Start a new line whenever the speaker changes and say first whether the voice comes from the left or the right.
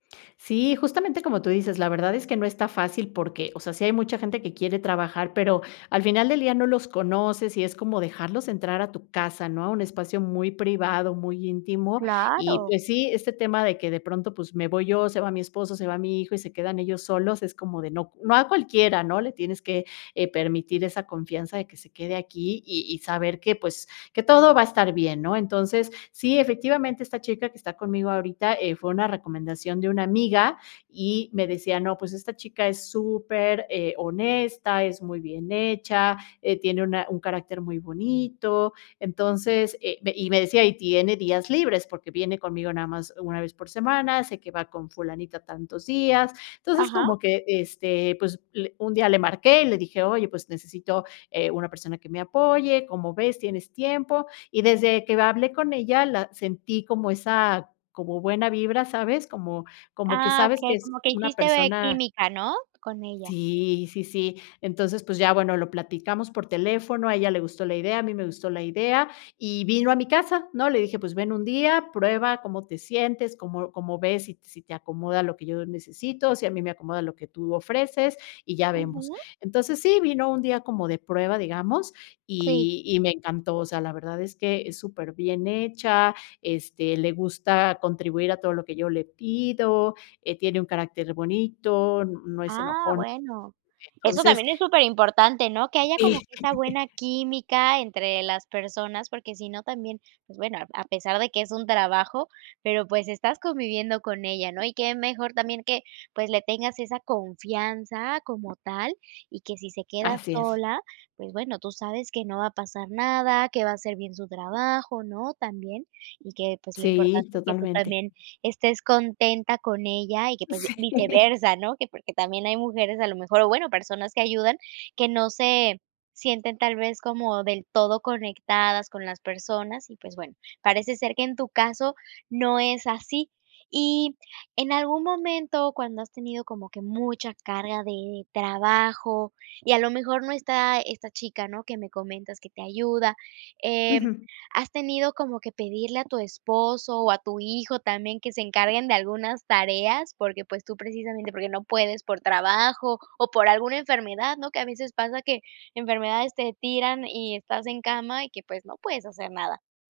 left: Sí, justamente como tú dices, la verdad es que no está fácil porque, o sea, sí hay mucha gente que quiere trabajar, pero al final del día no los conoces y es como dejarlos entrar a tu casa, ¿no? A un espacio muy privado, muy íntimo. Y,
right: Claro.
left: pues, sí, este tema de que de pronto, pues, me voy yo, se va mi esposo, se va mi hijo y se quedan ellos solos, es como de no. No a cualquiera, ¿no?, le tienes que, eh, permitir esa confianza de que se quede aquí, y y saber que, pues, que todo va a estar bien, ¿no? Entonces, sí, efectivamente, esta chica que está conmigo ahorita, eh, fue una recomendación de una amiga, y me decía: "No, pues esta chica es super, eh, honesta, es muy bien hecha, eh, tiene una un carácter muy bonito". Entonces, eh, y me decía: "Y tiene días libres, porque viene conmigo nada más 1 vez por semana. Sé que va con Fulanita tantos días". Entonces,
right: Ajá.
left: como que, este, pues, le un día le marqué y le dije: "Oye, pues necesito, eh, una persona que me apoye, ¿cómo ves? ¿Tienes tiempo?". Y desde que hablé con ella, la sentí como esa, como buena vibra, ¿sabes? Como como que
right: Ah,
left: sabes que
right: okey,
left: es
right: como que
left: una
right: hiciste
left: persona
right: química, ¿no?, con ella.
left: Sí, sí, sí. Entonces, pues ya, bueno, lo platicamos por teléfono, a ella le gustó la idea, a mí me gustó la idea, y vino a mi casa, ¿no? Le dije, pues, ven un día, prueba cómo te sientes, cómo cómo ves, si si te acomoda lo que yo necesito, si a mí me acomoda lo que tú ofreces, y ya vemos.
right: Ujú.
left: Entonces, sí, vino un día como de prueba, digamos,
right: Sí.
left: y y me encantó. O sea, la verdad es que es superbién hecha, este, le gusta contribuir a todo lo que yo le pido, eh, tiene un carácter bonito, no es
right: Ah,
left: enojona.
right: bueno. Eso
left: Entonces
right: también es superimportante, ¿no? Que haya como
left: Sí.
right: que esa buena química entre las personas, porque si no, también, pues, bueno, a a pesar de que es un trabajo, pero, pues, estás conviviendo con ella, ¿no? Y qué mejor también que, pues, le tengas esa confianza como tal y que si se queda
left: Así es.
right: sola, pues, bueno, tú sabes que no va a pasar nada, que va a hacer bien su trabajo, ¿no?, también. Y que, pues, lo
left: Sí,
right: importante es que tú
left: totalmente.
right: también estés contenta con ella y que, pues, ya
left: Sí.
right: viceversa, ¿no? Que porque también hay mujeres, a lo mejor, o, bueno, personas que ayudan que no se sienten tal vez como del todo conectadas con las personas y, pues, bueno, parece ser que en tu caso no es así. Y en algún momento, cuando has tenido como que mucha carga de trabajo y a lo mejor no está esta chica, ¿no?, que me comentas que te ayuda, em,
left: Ujú.
right: ¿has tenido como que pedirle a tu esposo o a tu hijo también que se encarguen de algunas tareas? Porque, pues, tú precisamente, porque no puedes por trabajo o por alguna enfermedad, ¿no? Que a veces pasa que enfermedades te tiran y estás en cama y que, pues, no puedes hacer nada.